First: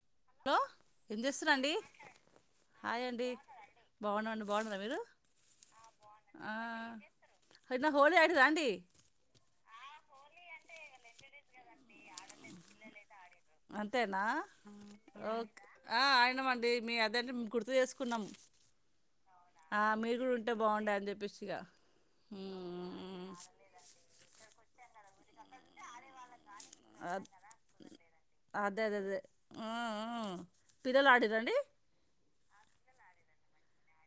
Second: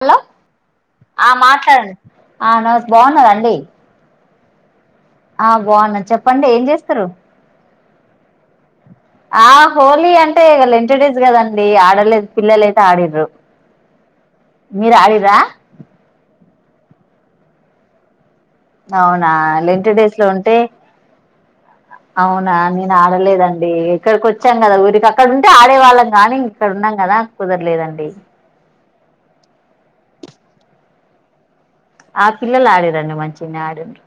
hello ఏం ఆ చేస్తున్నారండి మాట్లాడండి ఆ నమస్తే బాన్నరండి బాన్న మీరు ఆ బాన్నా చెప్పండి ఆ, ఏం చేస్తుర్రు నిన్న హోలీ ఆడిరా అండి ఆ హోలీ అంటే ఇంట్రడ్యూస్ కదండి ఆడట్ అంతేనా మీరు ఆడిర్రా ఓక్ అడినం మీ మీ అదేటి గుర్తుచేసుకునం అవునా లింటడ్యూస్లో ఉంటే బాగుండే అని చెప్పేసి ఇక అవునా నేను ఉమ్, ఆడలేదండి ఇక్కడికి వచ్చాం కదా ఊరికి అక్కడ ఉంటే ఆడేవాళ్ళం గానీ అ అదే అదే అదే ఆఅఅ పిల్లలు ఆడిర్రా అండి ఆ పిల్లలు ఆడిరండి మంచిగనే ఆడిండ్రు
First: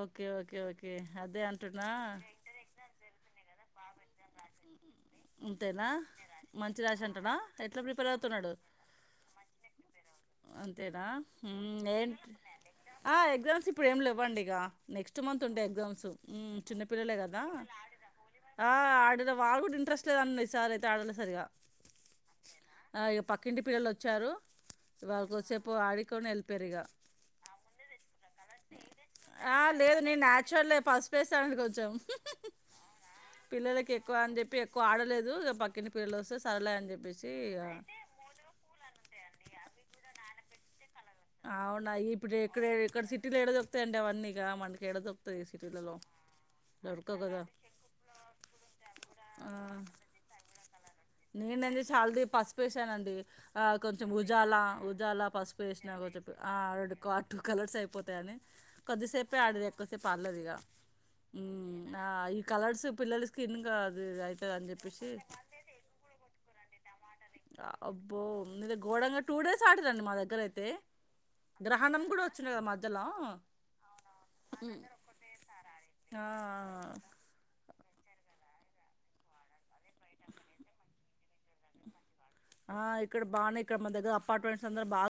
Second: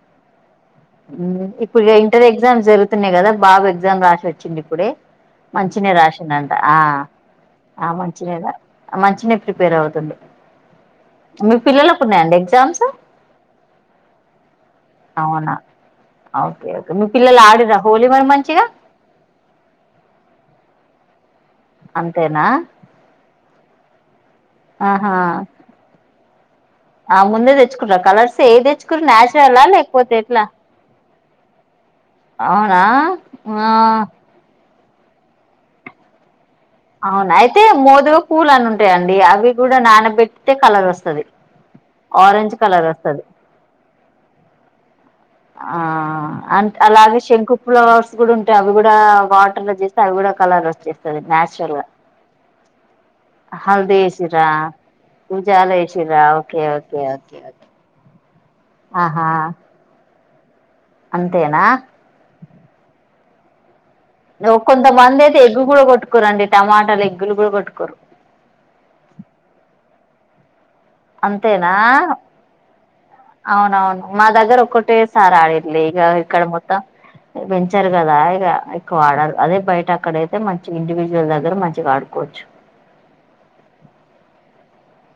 ఓకే ఓకే ఓకే అదే హ్ ఇప్పుడు అంటున్నా ఇంటర్ ఎగ్జామ్స్ జరుగుతున్నాయి కదా బాబు ఎగ్జామ్ రాసి వచ్చిండూ ఇప్పుడే అంతేనా మంచినే రాసిండు అంట ఆ మంచి రాశి అంటున్నా ఎట్లా ఆ ప్రిపేర్ మంచినే అవుతున్నాడు మంచినే ప్రిపేర్ అవుతుండు అంతేనా హు మీ పిల్లలకు ఏంటి ఉన్నాయండి ఎగ్జామ్స్ ఎగ్జామ్స్ ఇప్పుడు ఏమి లేవండి ఇగ నెక్స్ట్ మంత్ అవునా ఉండే ఎగ్జామ్స్ హ్మ ఓకే చిన్న ఓకే మీ పిల్లలే పిల్లలు కదా ఆడిరా హోలీ మరి మంచిగా ఆ అడినం వాలు కూడా ఇంట్రెస్ట్ లేద్దనది ఈసార్ అయితే ఆడలే సరిగా అంతేనా ఇక పక్కింటి పిల్లలు వచ్చారు ఆహా వాళ్ళ కొదిసేపు ఆడికొని వెళ్పో ఆ ముందే తెచ్చుకున్నార కలర్స్ ఏది తెచ్చుకురు న్యాచురల లేకపోతే ఎట్లా రెస్టారెంట్ కి వచ్చాం అవునా ఆ ఏకువ ఆడలేదు పక్కింటి పిల్లలు వస్తే సరలే అని చెప్పేసి అవునా ఇక అయితే మోదుగా పూలు అని ఉంటాయిండి అవి కూడా నానబెట్టితే కలర్ వస్తది అవునా ఇప్పుడు ఆరెంజ్ ఎక్కడ కలర్ ఏక్కడ వస్తది సిటీలో ఎడ దొరుకుతాయిండి అవన్నీగా మనకి యాడ దొరుకుతాయి సిటీలలో అ అలాగే దొరకవు కదా శంకు ఫ్లవర్స్ కూడా ఉంటాయి అవి కూడా వాటర్ లో చేస్తే అవి కూడా కలర్ వస్తాయి నేనేఏంది చాలది పసుపు ఎస్సాను అంతే ఆ హల్దీ కొంచెం వేసిర్రా ఉజాల ఉజాల పసుపు పూజాలు వేసిన కొంచె వేసిర్రా ఓకే ఓకే ఆ ఓకే టూ ఓకే కలర్స్ అయిపోత థాయ్ అని ఆహా కొద్దిసేపే ఆడురీ పర్లదు ఇక అంతేనా హ్మ ఈ కలర్స్ పిల్లల స్కిన్ అది అవుతుంది అని చెప్పేసి కొంతమంది అయితే ఎగ్గు కూడా కొట్టుకోరండి టమాటాలు ఎగ్గు అబ్బో మీద గోడంగా టూ డేస్ అడిరండి మా దగ్గర అయితే అంతేనా గ్రహణం కూడా వచ్చింది కదా మధ్యలో అవునవును మా దగ్గర ఒక్కటే సారీ అడీర్రు లేగ ఆ, ఇక్కడ మొత్తం వచ్చారు కదా ఇక ఎక్వ ఆడారు అదే బయట అక్కడైతే మంచి ఇండివిజువల్ దగ్గర మంచిగా ఆడుకోవచ్చు ఆ ఇక్కడ బాన్నాయి ఇక్కడ మన దగ్గర అపార్ట్మెంట్స్ అందరూ బాగా